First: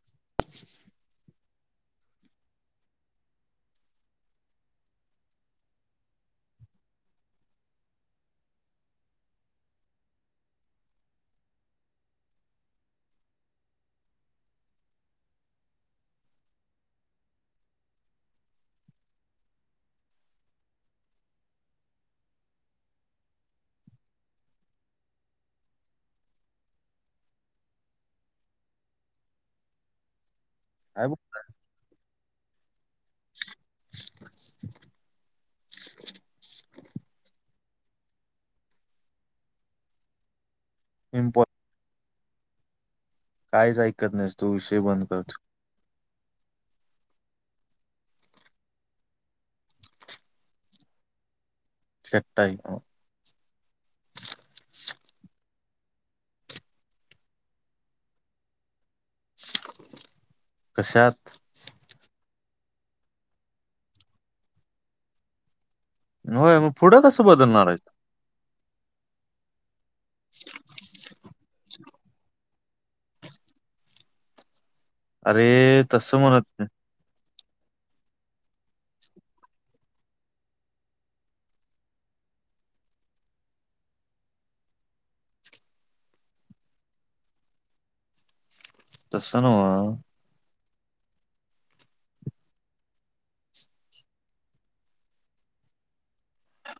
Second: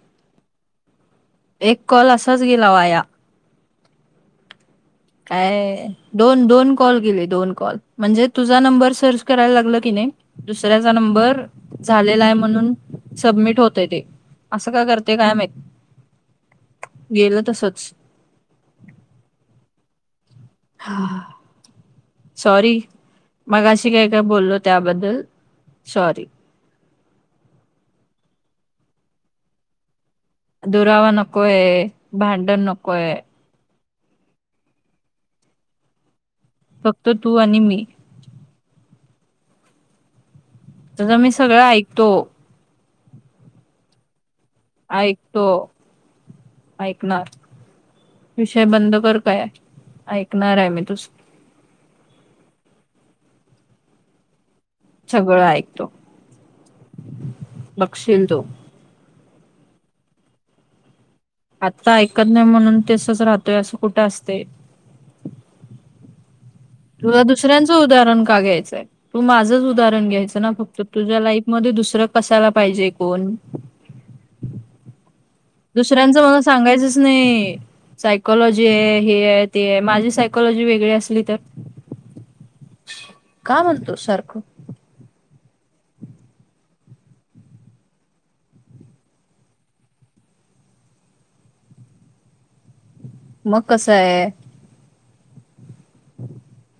[inaudible] एक कॉल असाच गेला वाया. काय दोन दोन कॉल गेले दोन कॉल म्हणजे तुझा नंबर सर्च करायला लागला की नाही. दुसऱ्याचा नंबर झालेला आहे म्हणून सबमिट होतय ते. असं का करते काय माहीत? गेलं तसच. [inaudible] सॉरी. मगाशी काय काय बोललो त्याबद्दल सॉरी. काय दुरावा बघ नकोय, भांडण नकोय. फक्त तू आणि मी. तुझं मी इम्पॉ सगळं ऐकतो. काहीच ऐकत नाहीस तू विषय बंद करतो. ऐकतो ऐकणार. विषय बंद कर काय? ऐकणार आहे मी तुझ. [unintelligible] सगळं ऐकतो. बघशील तू. कशात? आत्ता ऐकत नाही म्हणून तेसच राहतोय असं कुठं असते? होय, मग. पुढं तुला कसं बदलणार दुसऱ्यांचं आहे उदाहरण का घ्यायचंय? तू माझंच उदाहरण घ्यायच ना फक्त तुझ्या लाईफ मध्ये दुसरं कसाला पाहिजे कोण? अरे तसं दुसऱ्यांचं मला म्हणत नाही सांगायचं नाही सायकॉलॉजी आहे. हे आहे, ते आहे माझी सायकॉलॉजी वेगळी असली तर का म्हणतो सारखं? तस नव्ह. मग कसं आहे? [inaudible]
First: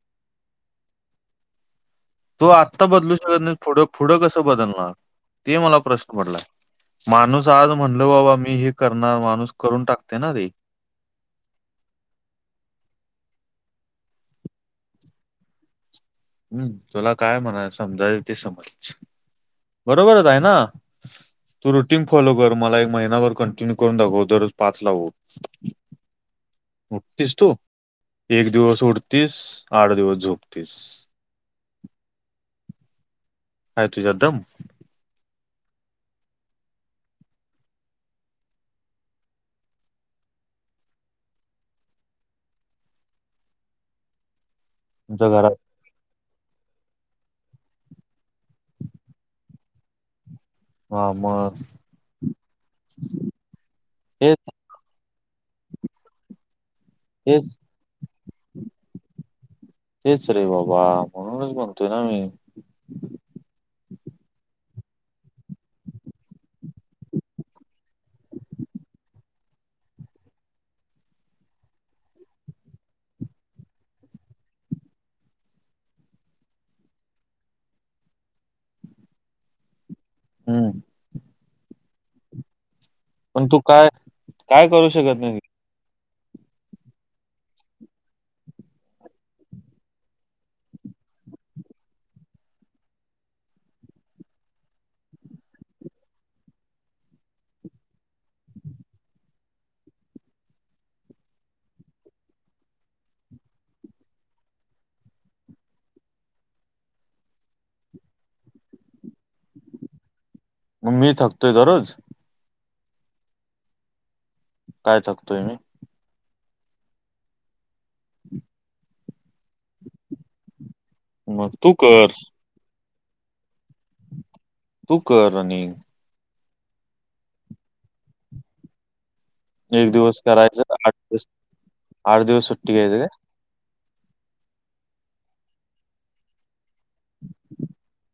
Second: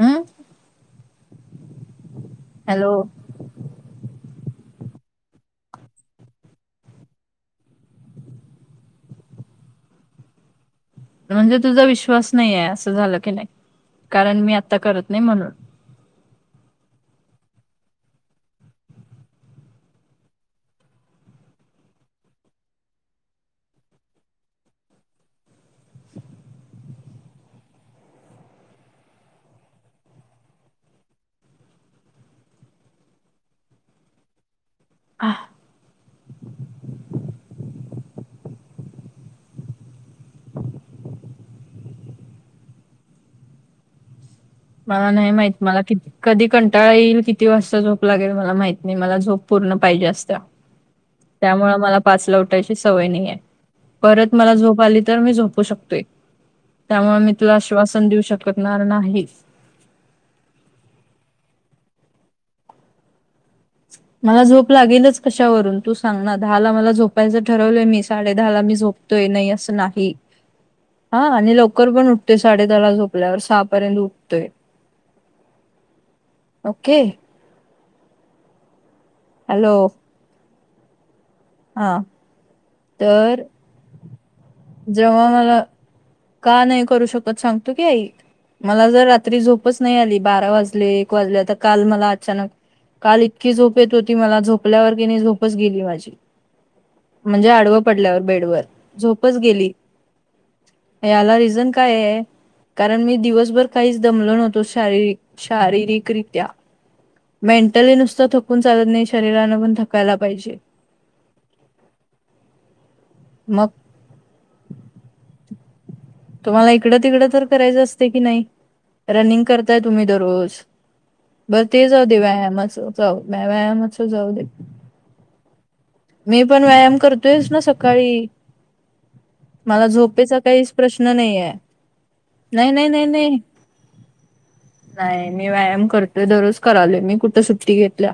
हम तो आत्ता हॅलो बदलू शकत नाही. पुढं कसं बदलणार ते मला प्रश्न पडलाय. माणूस आज म्हणल बाबा मी हे करणार. माणूस करून टाकते ना ते. म्हणजे तुझा विश्वास नाही आहे असं झालं की नाही कारण, मी आता करत नाही म्हणून. हम्म, तुला काय म्हणायच आहे समजायचं ते समज? बरोबरच आहे ना. तू रुटीन फॉलो कर. मला एक महिनाभर कंटिन्यू करून दाखव दररोज पाच ला ऊठ. उठतीस तू? एक दिवस उठतीस, आठ दिवस झोपतीस. हाई तुझ्यात दम? हा [inaudible] मला तुमच्या नाही माहित. घरात मला किती? कधी कंटाळा येईल. किती वाजता झोप लागेल? मला माहित नाही. मला झोप पूर्ण पाहिजे असते. हम्म. त्यामुळे मला पाच ला उठायची सवय नाही आहे. परत तेच मला झोप आली तर, मी झोपू शकते. त्यामुळे मी तुला तेच आश्वासन देऊ शकणार नाही. तेच रे बाबा, म्हणूनच म्हणतोय ना मी. मला झोप लागेलच कशावरून तू सांग ना? दहा ला मला झोपायचं ठरवलंय मी साडे दहा ला मी झोप तोय नाही असं नाही. हा आणि लवकर पण उठते साडे दहाला झोपल्यावर सहापर्यंत उठते. ओके. हॅल्लो हम् हा तर पण तू काय काय करू शकत जेव्हा नाही मला. का नाही करू शकत सांगतो की आई. मला जर रात्री झोपच नाही आली बारा वाजले एक वाजले तर काल मला अचानक काल इतकी झोप येत होती मला झोपल्यावर कि नाही झोपच गेली माझी. म्हणजे आडवं पडल्यावर बेडवर झोपच गेली. याला रिझन काय आहे? कारण मी दिवसभर काहीच दमलो नव्हतो शारीर शारीरिकरित्या. मेंटली नुसतं थकून चालत नाही. शरीरान पण थकायला पाहिजे. मी थकतोय काय रोज? मग. काय थकतोय मी. तुम्हाला इकडं तिकडं तर करायचं असते की नाही रनिंग करताय तुम्ही दररोज. मग बर तू ते जाऊ कर दे व्यायामच जाऊ व्यायामच जाऊ दे तू कर रनिंग मी पण व्यायाम करतोयस ना सकाळी. मला एक दिवस झोपेचा करायचं काहीच आठ प्रश्न दिवस नाही आहे आठ दिवस नाही सुट्टी नाही.. घ्यायचं नाही.. काय नाही. नाही मी व्यायाम करतोय दररोज करालोय मी कुठं सुट्टी घेतल्या.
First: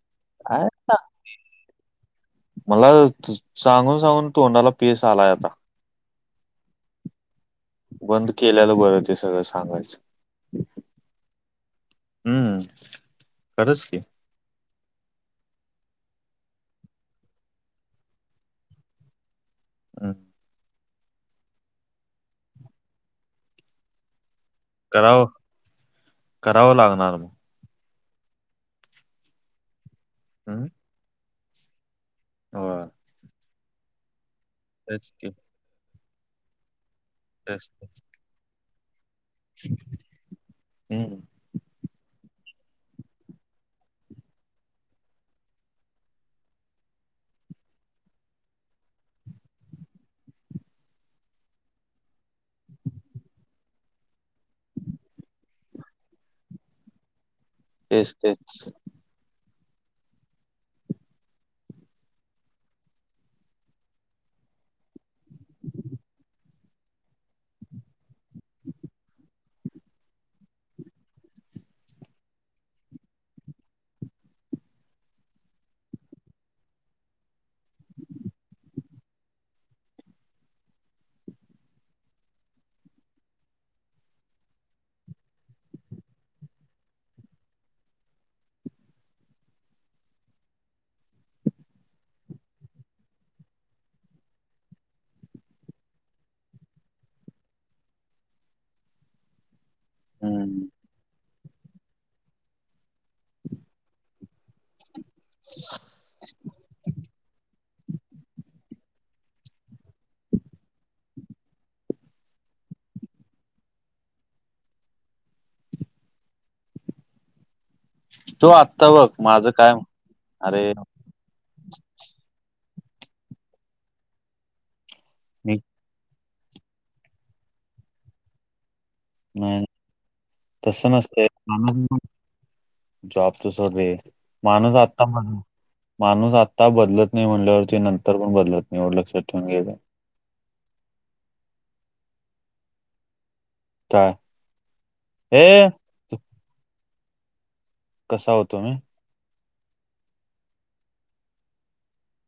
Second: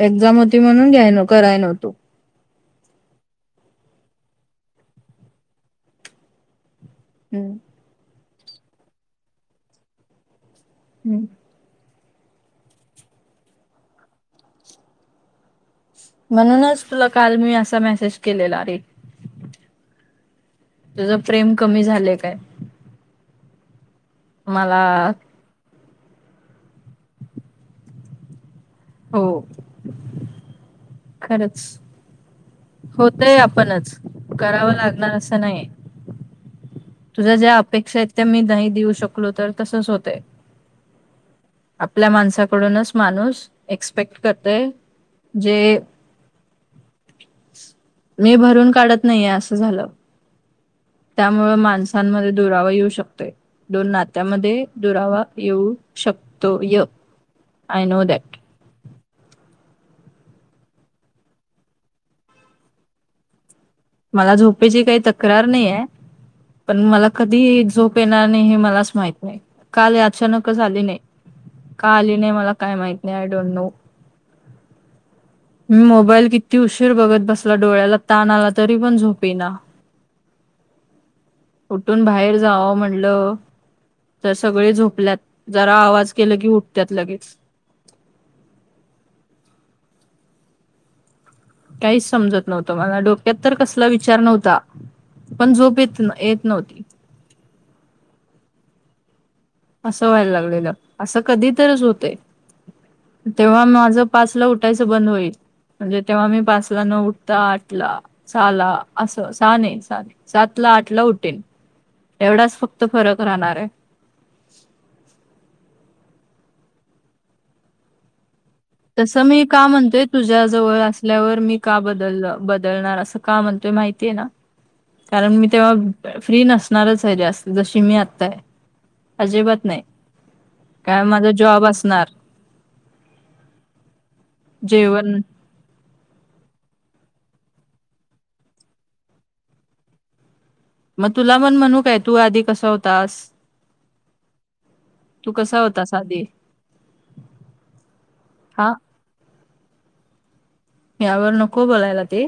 एक्झाम अ.. होती म्हणून पा घ्याय न कराय नव्हतो मला सांगून सांगून तोंडाला फेस आलाय आता. हम्म. बंद केल्यालं बरं ते सगळं सांगायचं. हम्म. हम्म खरंच की. म्हणूनच तुला काल मी असा मेसेज केलेला रे. हम. तुझं प्रेम कमी झालंय काय? मला करावं करावं लागणार मग. हो.. हंम खरंच होतय आपणच करावं तेच लागणार की असं नाही. तुझ्या ज्या तेच अपेक्षा तेच आहेत त्या मी नाही देऊ शकलो तर तसच होतय. हम्म आपल्या माणसाकडूनच माणूस एक्सपेक्ट करते जे [inaudible] मी भरून काढत नाही आहे अस झालं त्यामुळे माणसांमध्ये दुरावा येऊ शकतोय. दोन नात्यामध्ये दुरावा येऊ शकतोय. येस तेच. मला झोपेची काही तक्रार नाही आहे पण मला कधी झोप येणार नाही हे मलाच माहित आहे. काल अचानकच आली नाही का आली नाही मला काय माहित नाही आय डोंट नो. मी मोबाईल किती उशीर बघत बसला डोळ्याला ताण आला तरी पण झोप येईना उठून बाहेर जाव म्हणलं. तर सगळी झोपल्यात जरा आवाज केलं की उठत्यात लगेच. काहीच समजत नव्हतं मला डोक्यात तर कसला विचार नव्हता. पण झोप येत येत नव्हती. असं व्हायला हम्म लागलेलं असं कधी तरच होतय. तेव्हा माझं पाचला उठायचं बंद होईल. म्हणजे तेव्हा मी पाचला न उठता आठला सहाला. असं सहा नाही, सहा नाही, सात ला, आठला उठेन एवढाच फक्त फरक राहणार आहे. [unintelligible] तो आ तसं मी का म्हणतोय तुझ्या जवळ अस आपल्यावर मी का बदलल बदलणार असं का म्हणतोय माहितीय आहे ना कारण मी तेव्हा फ्री नसणारच आहे जास्त जशी मी आताय. अजिबात नाही तसं काय नसतंय माझा जॉब माणूस असणार. जॉब तू सगळे माणूस आता जेवण म्हण. माणूस आत्ता बदलत नाही. म्हणल्यावरती नंतर पण बदलत नाही एवढं लक्षात ठेवून घ्यायचं. मग तुला पण म्हणू काय तू आधी कसा होतास? काय तू कसा ए होतास तू आधी? कसा होतो हा मी? ह्यावर नको बोलायला ते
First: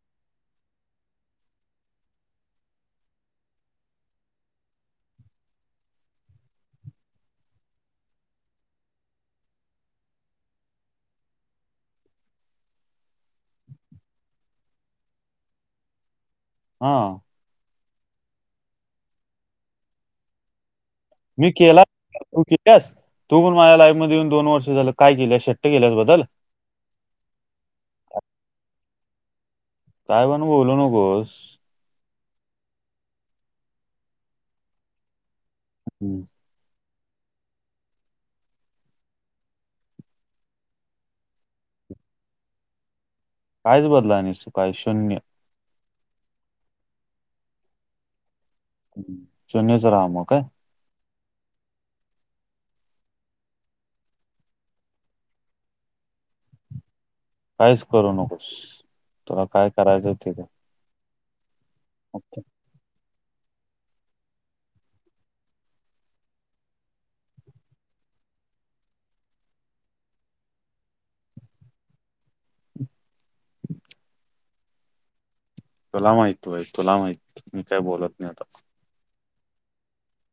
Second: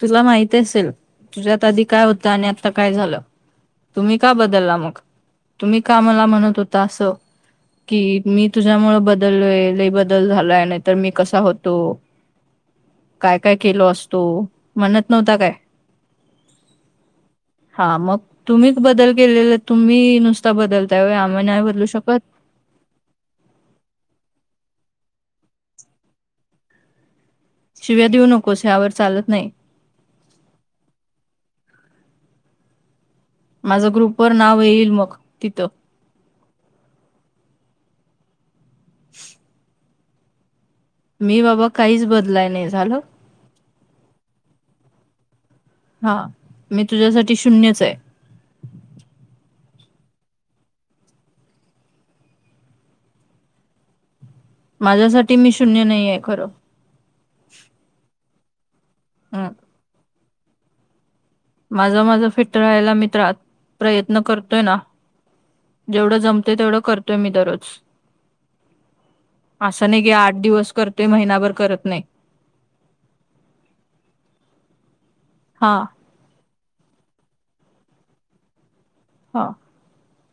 तुला माहीत असेल तुझ्यात आधी काय होतं आणि आता काय झालं. तुम्ही का बदलला मग, तुम्ही का मला म्हणत होता असं. कि मी तुझ्यामुळें बदललोय लय बदल झालाय. नाहीतर मी कसा होतो. काय काय केलो असतो. म्हणत नव्हता काय. हा. हा मग तुम्हीच बदल केलेला. तुम्ही नुसता बदलताय व्हय. आम्ही मी नाही केला बदलू शकत? तू तू पण माझ्या लाईफ मध्ये येऊन दोन वर्ष झालं काय केल्यास शेट्ट केल्यास बदल शिव्या देऊ नकोस यावर चालत नाही. काय पण बोलू नकोस. माझं ग्रुपवर नाव येईल मग तिथं हम्म. [unintelligible] मी बाबा काहीच बदलाय नाही झाल. कायच बदलाय नाहीस. तू काय शून्य. हा, मी तुझ्यासाठी शून्यच आहे. शून्यच रहा मग काय. माझ्यासाठी मी शून्य नाही आहे खरं. काहीच करू नकोस. तुला हं. काय करायचं ते कर. माझं माझं फिट राहायला मित्रात प्रयत्न करतोय ना. जेवढं जमते तेवढं करतोय मी दरोज असं नाही की आठ दिवस करतेय. महिनाभर करत नाही. हा. तुला माहित तू आहेस तुला माहित मी काय बोलत नाही आता हां.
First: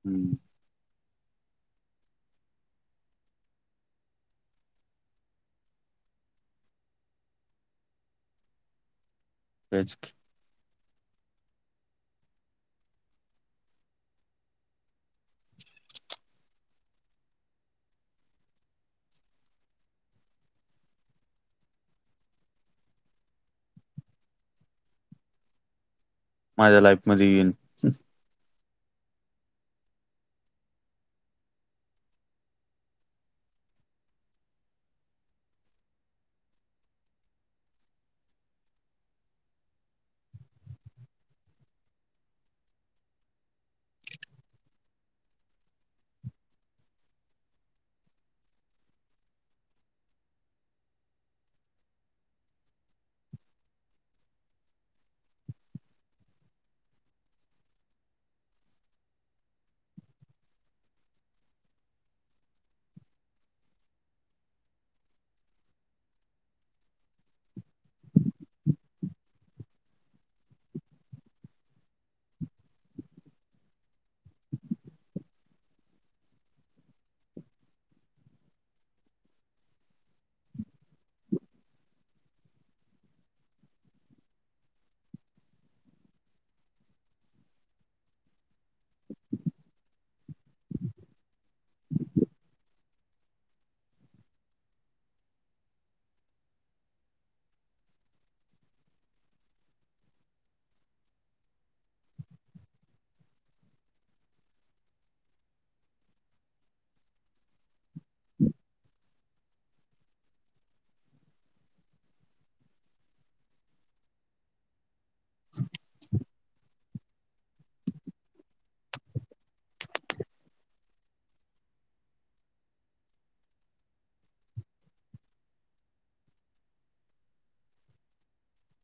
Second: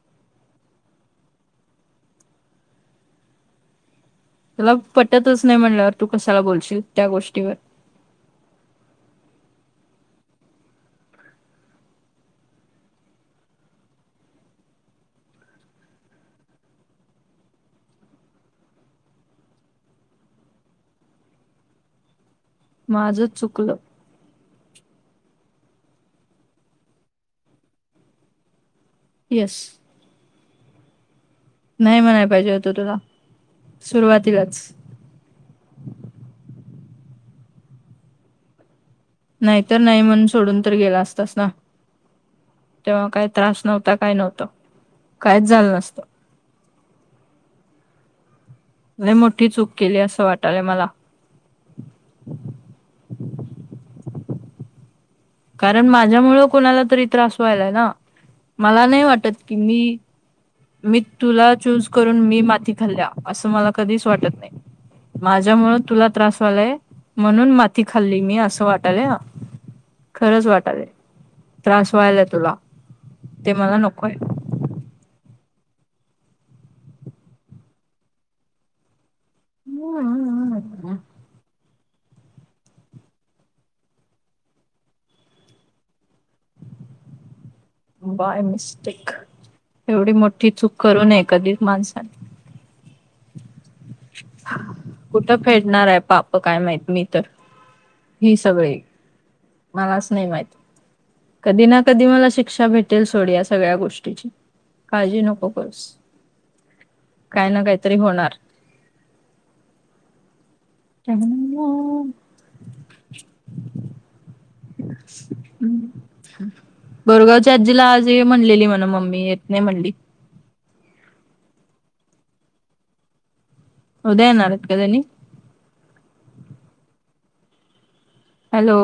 हम्म. तुला पटतच नाही. म्हटल्यावर तू कशाला बोलशील त्या गोष्टीवर होयचं की. माझंच चुकलं. माझ्या लाईफ मध्ये येवून. यस. नाही म्हणायला पाहिजे होत. तुला सुरुवातीलाच नाहीतर नाही म्हणून सोडून तर गेला असतास ना. तेव्हा काही त्रास नव्हता. काय नव्हत. काहीच झालं नसतं. लय मोठी चूक केली असं वाटालय मला. कारण माझ्या मुळं कोणाला तरी त्रास व्हायला आहे. ना मला नाही वाटत की मी मी तुला चूज करून मी माती खाल्ल्या असं मला कधीच वाटत नाही. माझ्यामुळ तुला त्रास व्हायलाय म्हणून माती खाल्ली मी असं वाटालय हा. खरंच वाटालय त्रास व्हालाय तुला ते मला नकोय. हम्म [unintelligible] बाय मिस्टेक एवढी मोठी चूक करू नये. कधीच माणसाने कुठं फेडणार आहे पाप काय माहित मी तर हि सगळी मलाच नाही माहित कधी ना कधी मला शिक्षा भेटेल सोड. या सगळ्या गोष्टीची काळजी नको करुस. काही ना काहीतरी होणार. जगनंग [unintelligible] हम्. बोरगावच्या आजीला आज ये म्हणलेली म्हणं मम्मी येत नाही म्हणली. उद्या येणारेत का त्यांनी? हॅलो.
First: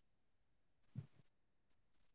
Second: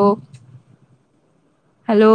हॅलो.